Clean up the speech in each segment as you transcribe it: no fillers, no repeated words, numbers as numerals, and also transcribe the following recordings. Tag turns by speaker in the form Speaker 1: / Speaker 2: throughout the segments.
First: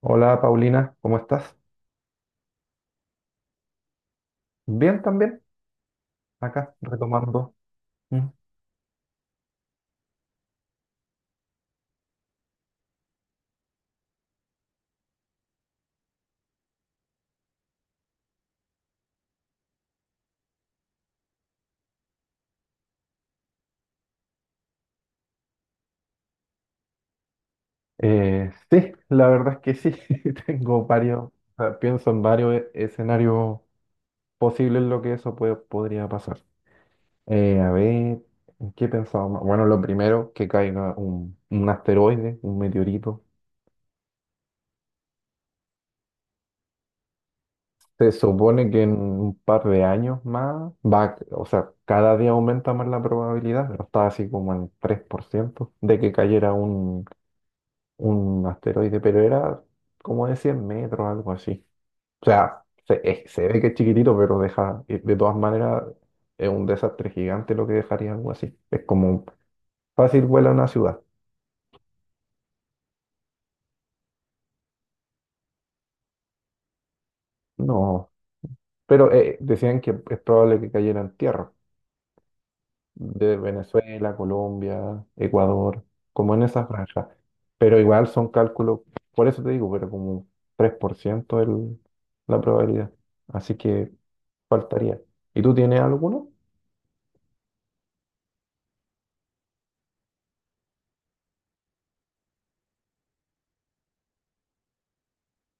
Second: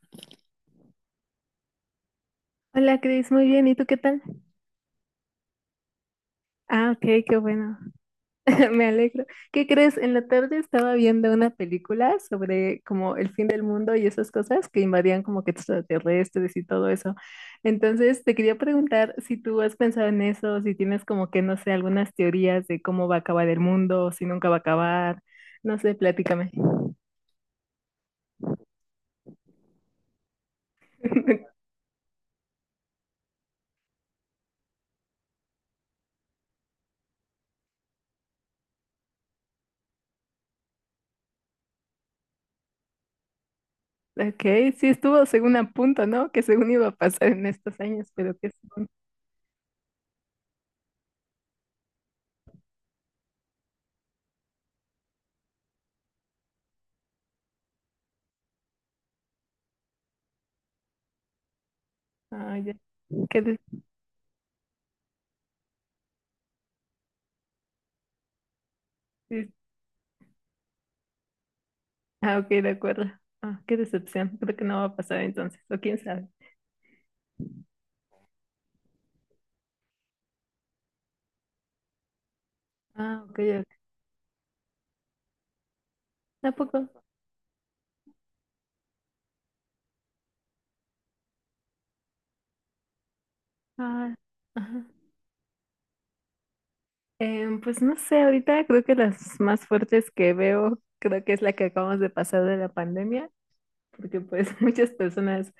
Speaker 1: Hola Paulina, ¿cómo estás?
Speaker 2: Hola Cris, muy bien. ¿Y tú qué tal?
Speaker 1: Bien también, acá
Speaker 2: Ah, ok, qué
Speaker 1: retomando.
Speaker 2: bueno.
Speaker 1: Mm.
Speaker 2: Me alegro. ¿Qué crees? En la tarde estaba viendo una película sobre como el fin del mundo y esas cosas que invadían como que extraterrestres y todo eso. Entonces, te quería preguntar si tú has pensado en eso, si tienes como que, no sé, algunas teorías de cómo va a acabar el mundo, si nunca va a acabar. No sé, platícame.
Speaker 1: Sí, la verdad es que sí, tengo varios, o sea, pienso en varios escenarios posibles en lo que eso podría pasar. A ver, ¿en qué pensaba más? Bueno, lo primero, que caiga un asteroide, un meteorito.
Speaker 2: Ok, sí estuvo según a punto, ¿no? Que según iba a pasar en estos años,
Speaker 1: Se
Speaker 2: pero que
Speaker 1: supone que
Speaker 2: según...
Speaker 1: en un par de años más va, o sea, cada día aumenta más la probabilidad, pero está así como en 3% de que cayera un asteroide, pero era como de 100 metros, algo así. O
Speaker 2: Ah,
Speaker 1: sea,
Speaker 2: ya. ¿Qué?
Speaker 1: se ve que es chiquitito, pero deja, y de todas maneras, es un desastre gigante lo que dejaría algo así. Es como fácil vuela una ciudad.
Speaker 2: Ah, ok, de acuerdo. Ah, qué decepción. Creo que no va a pasar entonces, o quién sabe.
Speaker 1: No, pero decían que es probable que cayera en tierra,
Speaker 2: Ah,
Speaker 1: de
Speaker 2: ok, ok.
Speaker 1: Venezuela, Colombia, Ecuador, como en esa
Speaker 2: Tampoco.
Speaker 1: franja. Pero igual son cálculos, por eso te digo, pero como tres por ciento, la probabilidad. Así que
Speaker 2: Ah, ajá.
Speaker 1: faltaría. ¿Y tú tienes alguno?
Speaker 2: Pues no sé, ahorita creo que las más fuertes que veo, creo que es la que acabamos de pasar de la pandemia, porque pues muchas personas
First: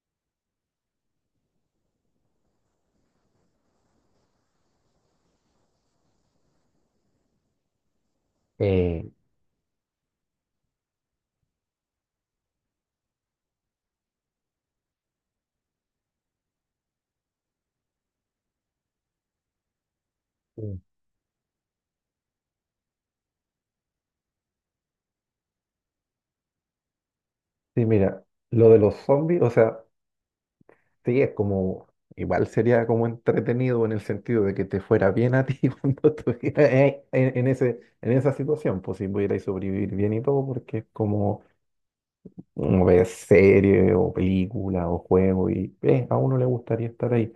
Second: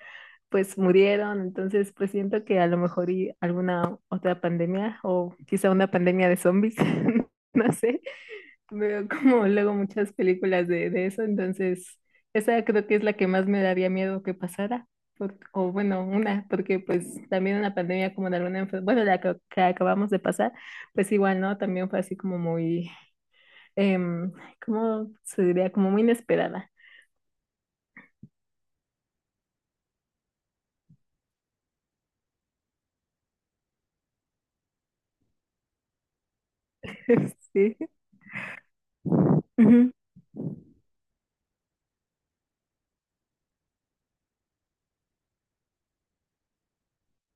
Speaker 2: pues murieron, entonces pues siento que a lo mejor y alguna otra pandemia o quizá una pandemia de zombies, no sé. Veo
Speaker 1: Eh,
Speaker 2: como luego muchas películas de eso, entonces esa creo que es la que más me daría miedo que pasara, por- o bueno, una, porque pues también una pandemia como de alguna enfermedad, bueno, la que acabamos de pasar,
Speaker 1: Mm.
Speaker 2: pues igual, ¿no? También fue así como muy, em, ¿cómo se diría? Como muy inesperada.
Speaker 1: Sí, mira, lo de los zombies, o sea, sí, es como, igual sería como entretenido en el sentido de que te fuera bien a ti cuando estuvieras en
Speaker 2: Sí.
Speaker 1: ese, en esa situación, pues si pudierais
Speaker 2: Ujú.
Speaker 1: sobrevivir bien y todo, porque es como, uno ve serie o película o juego y a uno le gustaría estar ahí,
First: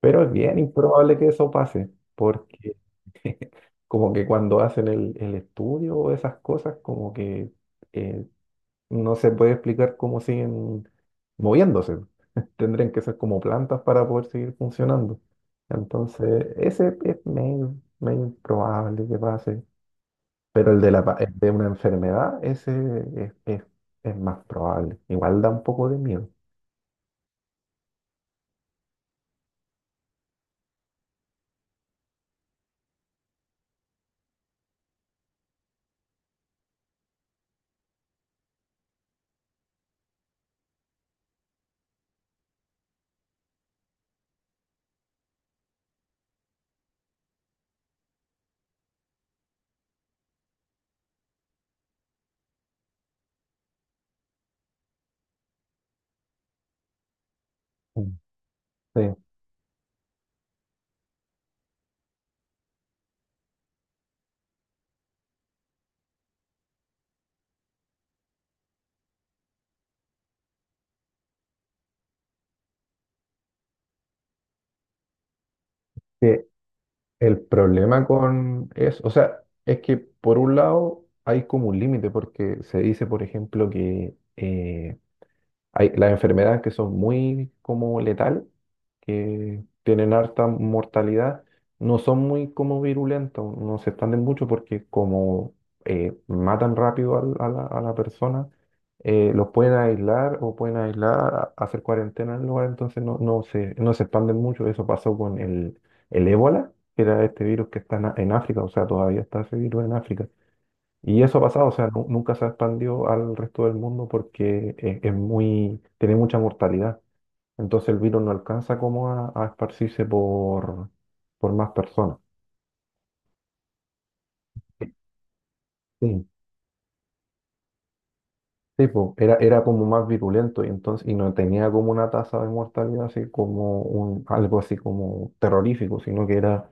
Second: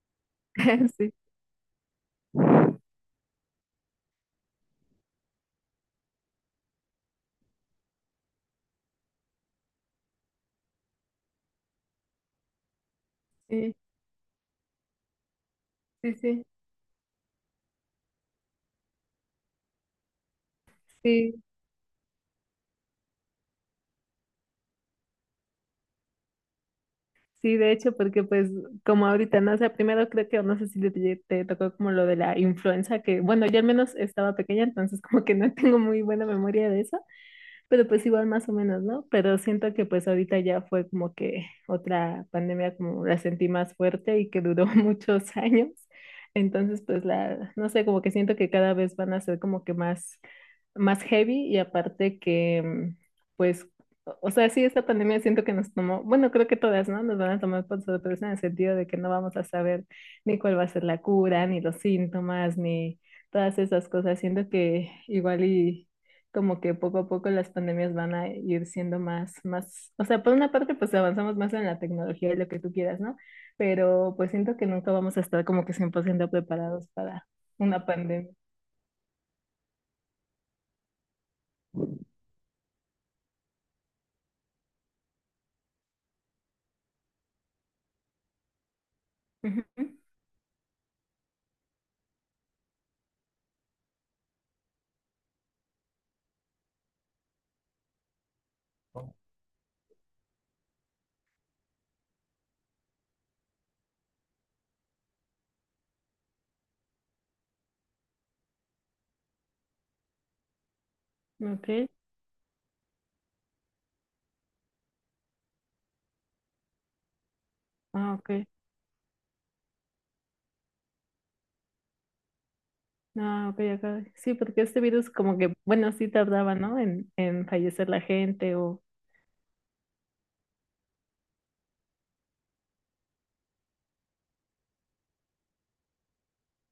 Speaker 1: pero es bien
Speaker 2: Sí,
Speaker 1: improbable que eso pase, porque como que cuando hacen el estudio o esas cosas, como que... eh, no se puede explicar cómo siguen moviéndose. Tendrían que ser como plantas para poder seguir funcionando.
Speaker 2: sí, sí, sí,
Speaker 1: Entonces, ese es medio, medio improbable que pase. Pero el de el
Speaker 2: sí.
Speaker 1: de una enfermedad, ese es, es- es más probable. Igual da un poco de miedo.
Speaker 2: Sí, de hecho, porque pues como ahorita, no sé, primero creo que, no sé si te, te tocó como lo de la influenza, que bueno, yo al menos estaba pequeña, entonces como que no tengo muy buena memoria de eso, pero pues igual más o menos, ¿no? Pero siento que pues ahorita ya fue como que otra pandemia como la sentí más fuerte y que duró muchos años. Entonces, pues la, no sé, como que siento que cada vez van a ser como que más, más heavy y aparte que, mm, pues, o sea, sí, esta pandemia siento que nos tomó, bueno, creo que todas, ¿no? Nos van a tomar por
Speaker 1: Mm.
Speaker 2: sorpresa en el sentido de que no
Speaker 1: Sí,
Speaker 2: vamos a saber ni cuál va a ser la cura, ni los síntomas, ni todas esas cosas. Siento que igual y como que poco a poco las pandemias van a ir siendo más, más, o sea, por una parte pues avanzamos más en la tecnología y lo que tú quieras, ¿no? Pero pues siento que nunca vamos a estar como que cien por ciento
Speaker 1: que
Speaker 2: preparados para
Speaker 1: el
Speaker 2: una
Speaker 1: problema
Speaker 2: pandemia.
Speaker 1: con eso, o sea, es que por un lado hay como un límite, porque se dice, por ejemplo, que hay las enfermedades que son muy como letales, que
Speaker 2: Ujú.
Speaker 1: tienen harta mortalidad, no son muy como virulentas, no se expanden mucho porque como matan rápido a la persona, los pueden aislar o pueden aislar, hacer cuarentena en el lugar, entonces no se expanden mucho. Eso pasó con el ébola, que era este virus que está en, en África, o sea, todavía está ese virus en África y eso ha pasado, o
Speaker 2: Ok,
Speaker 1: sea, nunca se expandió al resto del mundo porque es muy, tiene mucha mortalidad. Entonces el
Speaker 2: ah,
Speaker 1: virus no
Speaker 2: ok,
Speaker 1: alcanza como a esparcirse por más personas.
Speaker 2: ah, ok, acá. Sí, porque este virus como que, bueno, sí
Speaker 1: Sí,
Speaker 2: tardaba, ¿no? En fallecer la gente o...
Speaker 1: sí, po, era como más virulento y entonces, y no tenía como una tasa de mortalidad así como un, algo así como terrorífico, sino que era,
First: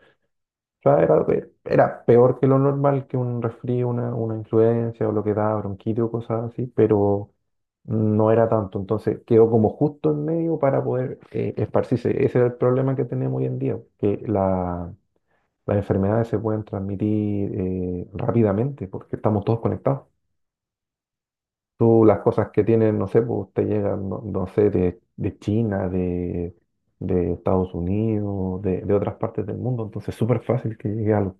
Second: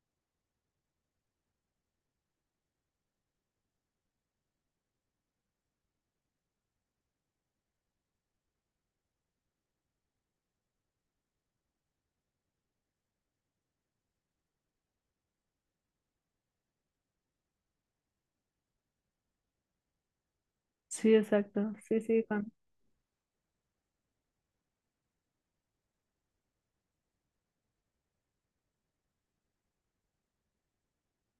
Speaker 1: o sea, era, era peor que lo normal que un resfrío, una influencia o lo que da bronquitis o cosas así, pero no era tanto. Entonces quedó como justo en medio para poder esparcirse. Ese es el problema que tenemos hoy en día, que las enfermedades se pueden transmitir rápidamente porque estamos todos conectados.
Speaker 2: Sí, exacto, sí,
Speaker 1: Tú las
Speaker 2: sí.
Speaker 1: cosas que tienen, no sé, pues te llegan, no sé, de China, de Estados Unidos, de otras partes del mundo. Entonces es súper fácil que llegue algo.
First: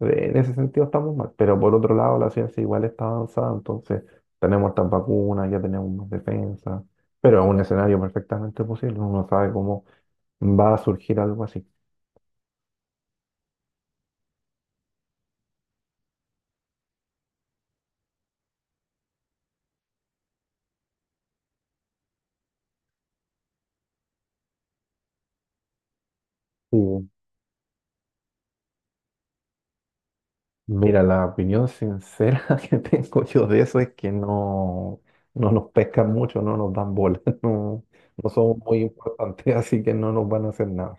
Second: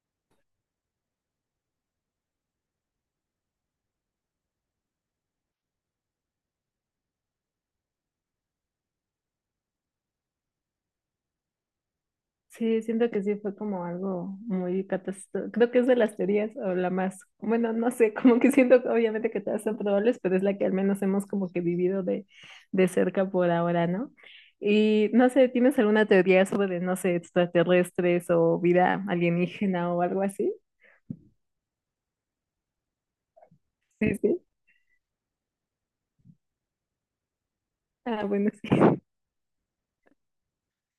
Speaker 1: En ese sentido estamos mal, pero por otro lado la ciencia igual está avanzada, entonces tenemos estas vacunas, ya tenemos más defensa, pero es un escenario perfectamente posible, uno sabe cómo va a surgir algo así.
Speaker 2: Sí, siento que sí fue como algo muy catastrófico. Creo que es de las teorías o la más, bueno, no sé, como que siento que obviamente que todas son probables, pero es la que al menos hemos como que vivido de cerca por ahora, ¿no? Y no sé, ¿tienes alguna teoría sobre, no
Speaker 1: Sí.
Speaker 2: sé, extraterrestres o vida alienígena o algo así?
Speaker 1: Mira, la opinión sincera que tengo yo de eso es que
Speaker 2: Sí, sí.
Speaker 1: no, no nos pescan mucho, no nos dan bola, no,
Speaker 2: Ah,
Speaker 1: no
Speaker 2: bueno,
Speaker 1: somos
Speaker 2: sí.
Speaker 1: muy importantes, así que no nos van a hacer nada.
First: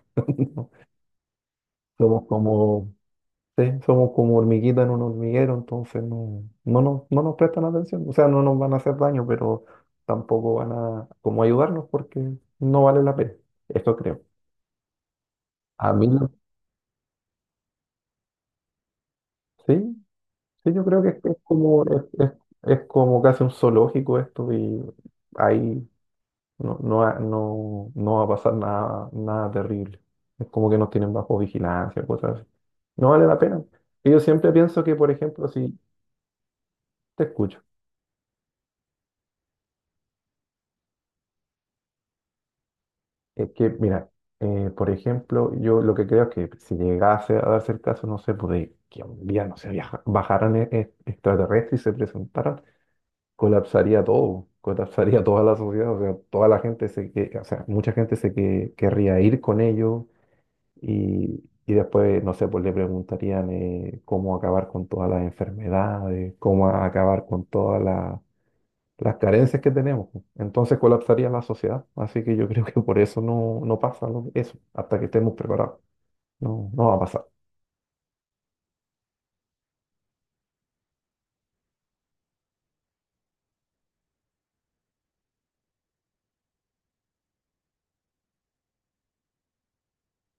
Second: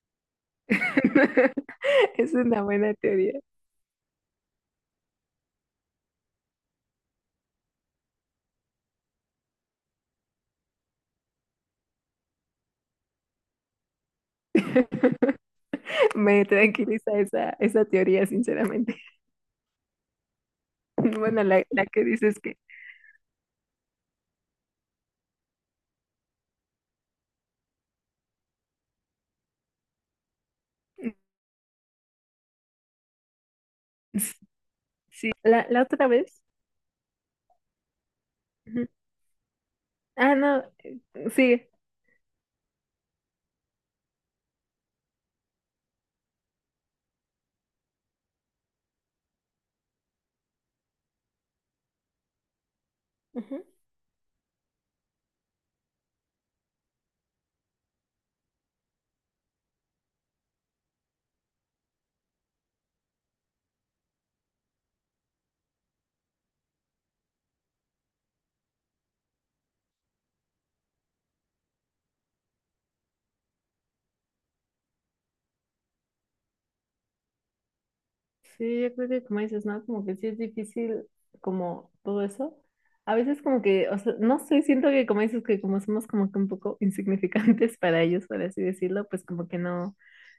Speaker 1: Somos
Speaker 2: Es una
Speaker 1: como,
Speaker 2: buena teoría.
Speaker 1: sí, somos como hormiguitas en un hormiguero, entonces no nos prestan atención. O sea, no nos van a hacer daño, pero tampoco van a como ayudarnos porque no vale la pena. Eso creo. A mí, la-
Speaker 2: Me tranquiliza esa, esa teoría, sinceramente.
Speaker 1: sí, sí, yo creo que es
Speaker 2: Bueno, la,
Speaker 1: como,
Speaker 2: la que dices
Speaker 1: es como casi un zoológico esto y ahí no va a pasar nada, nada terrible. Es como que nos tienen
Speaker 2: que...
Speaker 1: bajo vigilancia, cosas así. No vale la pena. Y yo siempre pienso que, por
Speaker 2: Sí,
Speaker 1: ejemplo,
Speaker 2: la,
Speaker 1: si
Speaker 2: la otra vez.
Speaker 1: te escucho.
Speaker 2: Ujú. Ah, no, sí.
Speaker 1: Es que, mira, por ejemplo, yo lo que creo es que si llegase a darse el caso, no sé, pues de que un día, no sé, bajaran extraterrestres y se presentaran,
Speaker 2: Ujú.
Speaker 1: colapsaría todo, colapsaría toda la sociedad, o sea, toda la gente se que, o sea, mucha gente se que, querría ir con ellos y después, no sé, pues le preguntarían cómo acabar con todas las enfermedades, cómo acabar con todas las carencias que tenemos, pues, entonces colapsaría la sociedad. Así que yo creo que por eso no, no pasa eso, hasta que estemos preparados. No, no va a pasar.
Speaker 2: Sí, yo creo que como dices, ¿no? Como que sí es difícil como todo eso. A veces como que, o sea, no sé, siento que como dices que como somos como que un poco insignificantes para ellos, por así decirlo, pues como que no,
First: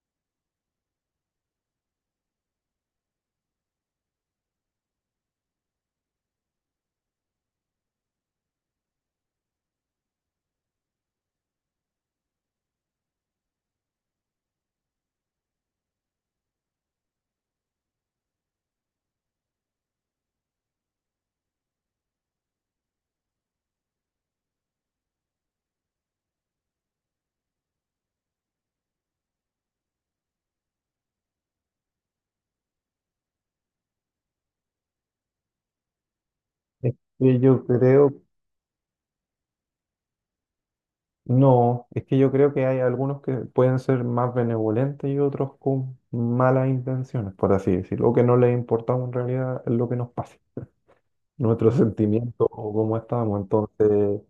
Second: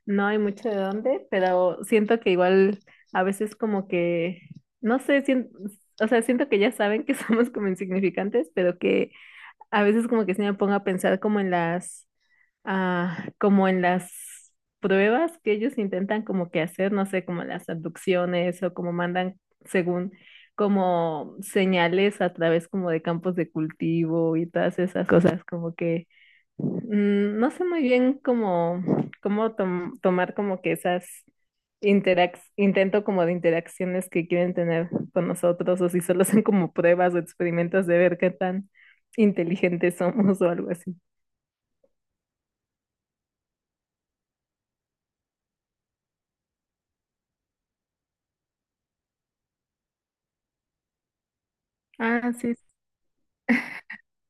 Speaker 2: no hay mucho de dónde, pero siento que igual a veces como que, no sé, sien- o sea, siento que ya saben que somos como insignificantes, pero que a veces como que se me pongo a pensar como en las, ah, como en las pruebas que ellos intentan como que hacer, no sé, como las abducciones o como mandan según como señales a través como de campos de cultivo y todas esas cosas, como que mm, no sé muy bien cómo, cómo tom- tomar como que esas interac intento como de interacciones que quieren tener con nosotros o si solo son como
Speaker 1: Es
Speaker 2: pruebas o
Speaker 1: que yo
Speaker 2: experimentos de
Speaker 1: creo,
Speaker 2: ver qué tan inteligentes somos o algo así.
Speaker 1: no, es que yo creo que hay algunos que pueden ser más benevolentes y otros con malas intenciones, por así decirlo, o que no les importamos en realidad lo que nos pase, nuestros
Speaker 2: Ah,
Speaker 1: sentimientos
Speaker 2: sí.
Speaker 1: o cómo estamos. Entonces,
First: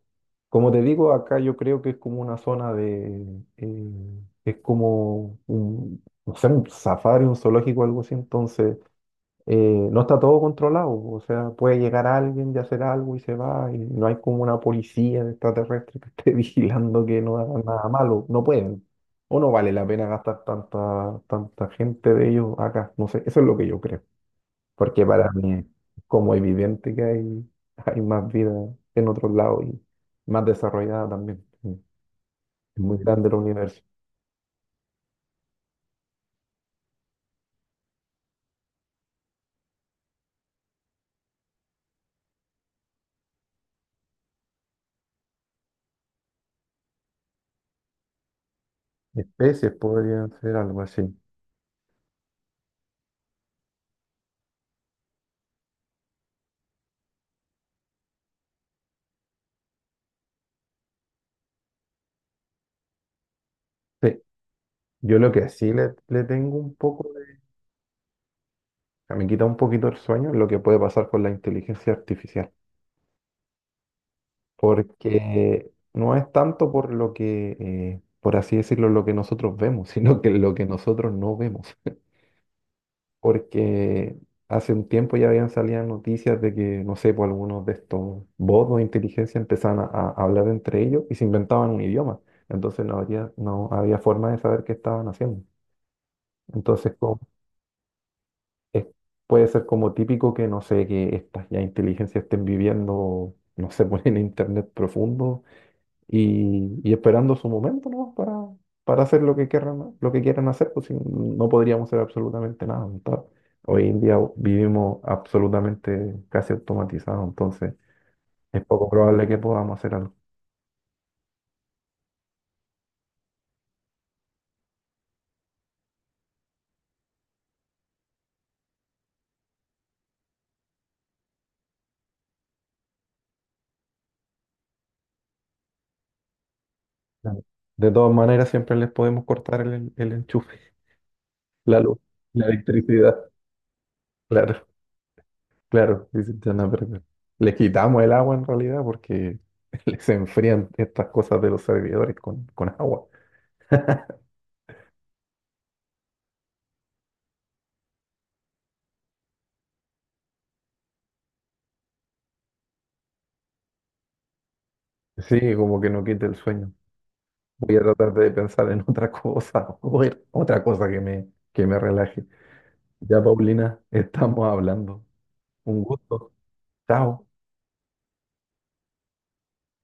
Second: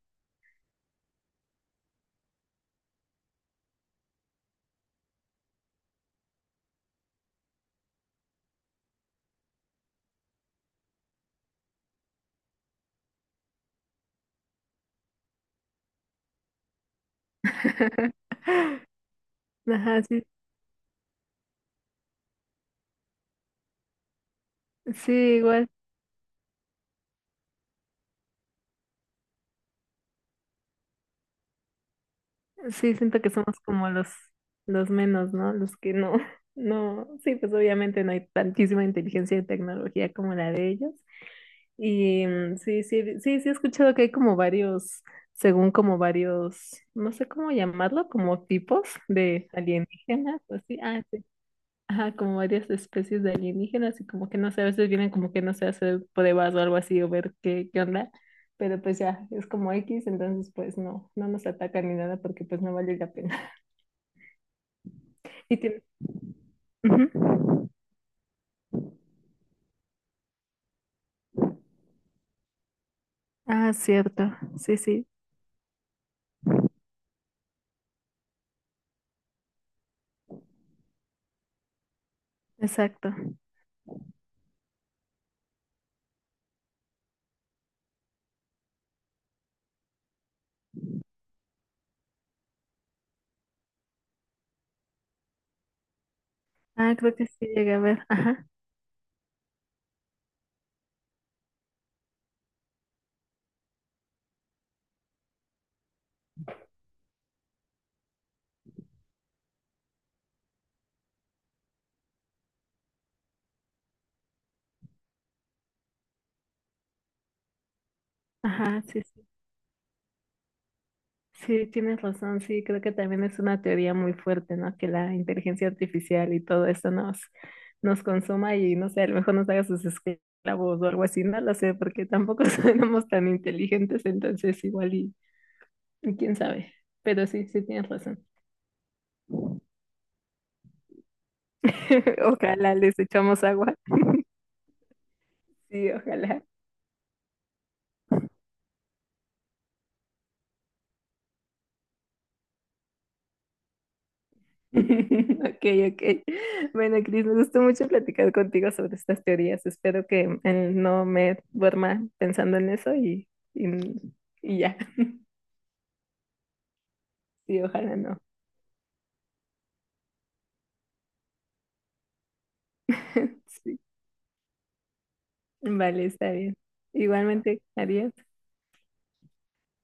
Speaker 1: como te digo, acá yo creo que es como una zona de... es como un, no sé, un safari, un zoológico, algo así. Entonces, eh, no está todo controlado. O sea, puede llegar alguien y hacer algo y se va. Y no hay como una policía extraterrestre que esté vigilando que no hagan nada malo. No pueden. O no vale la
Speaker 2: Ajá,
Speaker 1: pena
Speaker 2: sí.
Speaker 1: gastar tanta, tanta gente de ellos acá. No sé, eso es lo que yo creo porque
Speaker 2: Sí,
Speaker 1: para mí es
Speaker 2: igual.
Speaker 1: como evidente que hay, hay más vida en otros lados y más desarrollada también. Es
Speaker 2: Sí,
Speaker 1: muy
Speaker 2: siento
Speaker 1: grande
Speaker 2: que
Speaker 1: el
Speaker 2: somos
Speaker 1: universo.
Speaker 2: como los menos, ¿no? Los que no, no, sí, pues obviamente no hay tantísima inteligencia y tecnología como la de ellos. Y mm, sí, sí, sí, sí he escuchado que hay como varios, según como varios, no sé cómo llamarlo, como tipos de
Speaker 1: Especies podrían
Speaker 2: alienígenas,
Speaker 1: ser
Speaker 2: o así,
Speaker 1: algo
Speaker 2: ah,
Speaker 1: así.
Speaker 2: sí. Ajá, como varias especies de alienígenas y como que no sé, a veces vienen como que no sé, a hacer pruebas o algo así o ver qué, qué onda, pero pues ya, es como X, entonces pues no, no nos atacan ni nada porque pues no vale la pena.
Speaker 1: Sí, yo lo que
Speaker 2: Y
Speaker 1: sí
Speaker 2: tiene...
Speaker 1: le tengo un
Speaker 2: Ujú.
Speaker 1: poco, o sea, me quita un poquito el sueño lo que puede pasar con la inteligencia artificial,
Speaker 2: Ah, cierto, sí, sí,
Speaker 1: porque no es tanto por lo que, por así decirlo, lo que nosotros vemos, sino que lo que nosotros no vemos.
Speaker 2: exacto.
Speaker 1: Porque hace un tiempo ya habían salido noticias de que, no sé, por algunos de estos bots de inteligencia empezaban a hablar entre ellos y se inventaban un idioma. Entonces no había forma de saber qué estaban haciendo.
Speaker 2: Ah,
Speaker 1: Entonces
Speaker 2: creo
Speaker 1: como,
Speaker 2: que sí llegué a ver, ajá,
Speaker 1: es- puede ser como típico que, no sé, que estas ya inteligencias estén viviendo, no sé, pues, en internet profundo y esperando su momento, ¿no? Para hacer lo que quieran hacer, pues si no podríamos hacer absolutamente nada. ¿No? Tal. Hoy en día vivimos absolutamente casi automatizados, entonces es
Speaker 2: ajá,
Speaker 1: poco
Speaker 2: sí.
Speaker 1: probable que podamos hacer algo.
Speaker 2: Sí, tienes razón, sí, creo que también es una teoría muy fuerte, ¿no? Que la inteligencia artificial y todo esto nos, nos consuma y no sé, a lo mejor nos haga sus esclavos o algo así, no lo sé, porque tampoco somos tan inteligentes, entonces igual y quién sabe, pero
Speaker 1: Claro.
Speaker 2: sí, sí tienes
Speaker 1: De todas
Speaker 2: razón.
Speaker 1: maneras, siempre les podemos cortar el enchufe, la luz, la
Speaker 2: Ojalá les
Speaker 1: electricidad.
Speaker 2: echamos agua,
Speaker 1: Claro,
Speaker 2: sí,
Speaker 1: claro, dicen,
Speaker 2: ojalá.
Speaker 1: "Ya no, pero". Les quitamos el agua en realidad porque les enfrían estas cosas de los servidores con agua.
Speaker 2: Ok, ok. Bueno, Cris, me gustó mucho platicar contigo sobre estas teorías. Espero que no me duerma pensando en eso y, y ya.
Speaker 1: Sí, como que no quita el sueño.
Speaker 2: Sí,
Speaker 1: Voy a
Speaker 2: ojalá
Speaker 1: tratar
Speaker 2: no.
Speaker 1: de pensar en otra cosa, o en otra cosa que me relaje. Ya,
Speaker 2: Sí.
Speaker 1: Paulina, estamos hablando. Un
Speaker 2: Vale, está
Speaker 1: gusto.
Speaker 2: bien.
Speaker 1: Chao.
Speaker 2: Igualmente, adiós.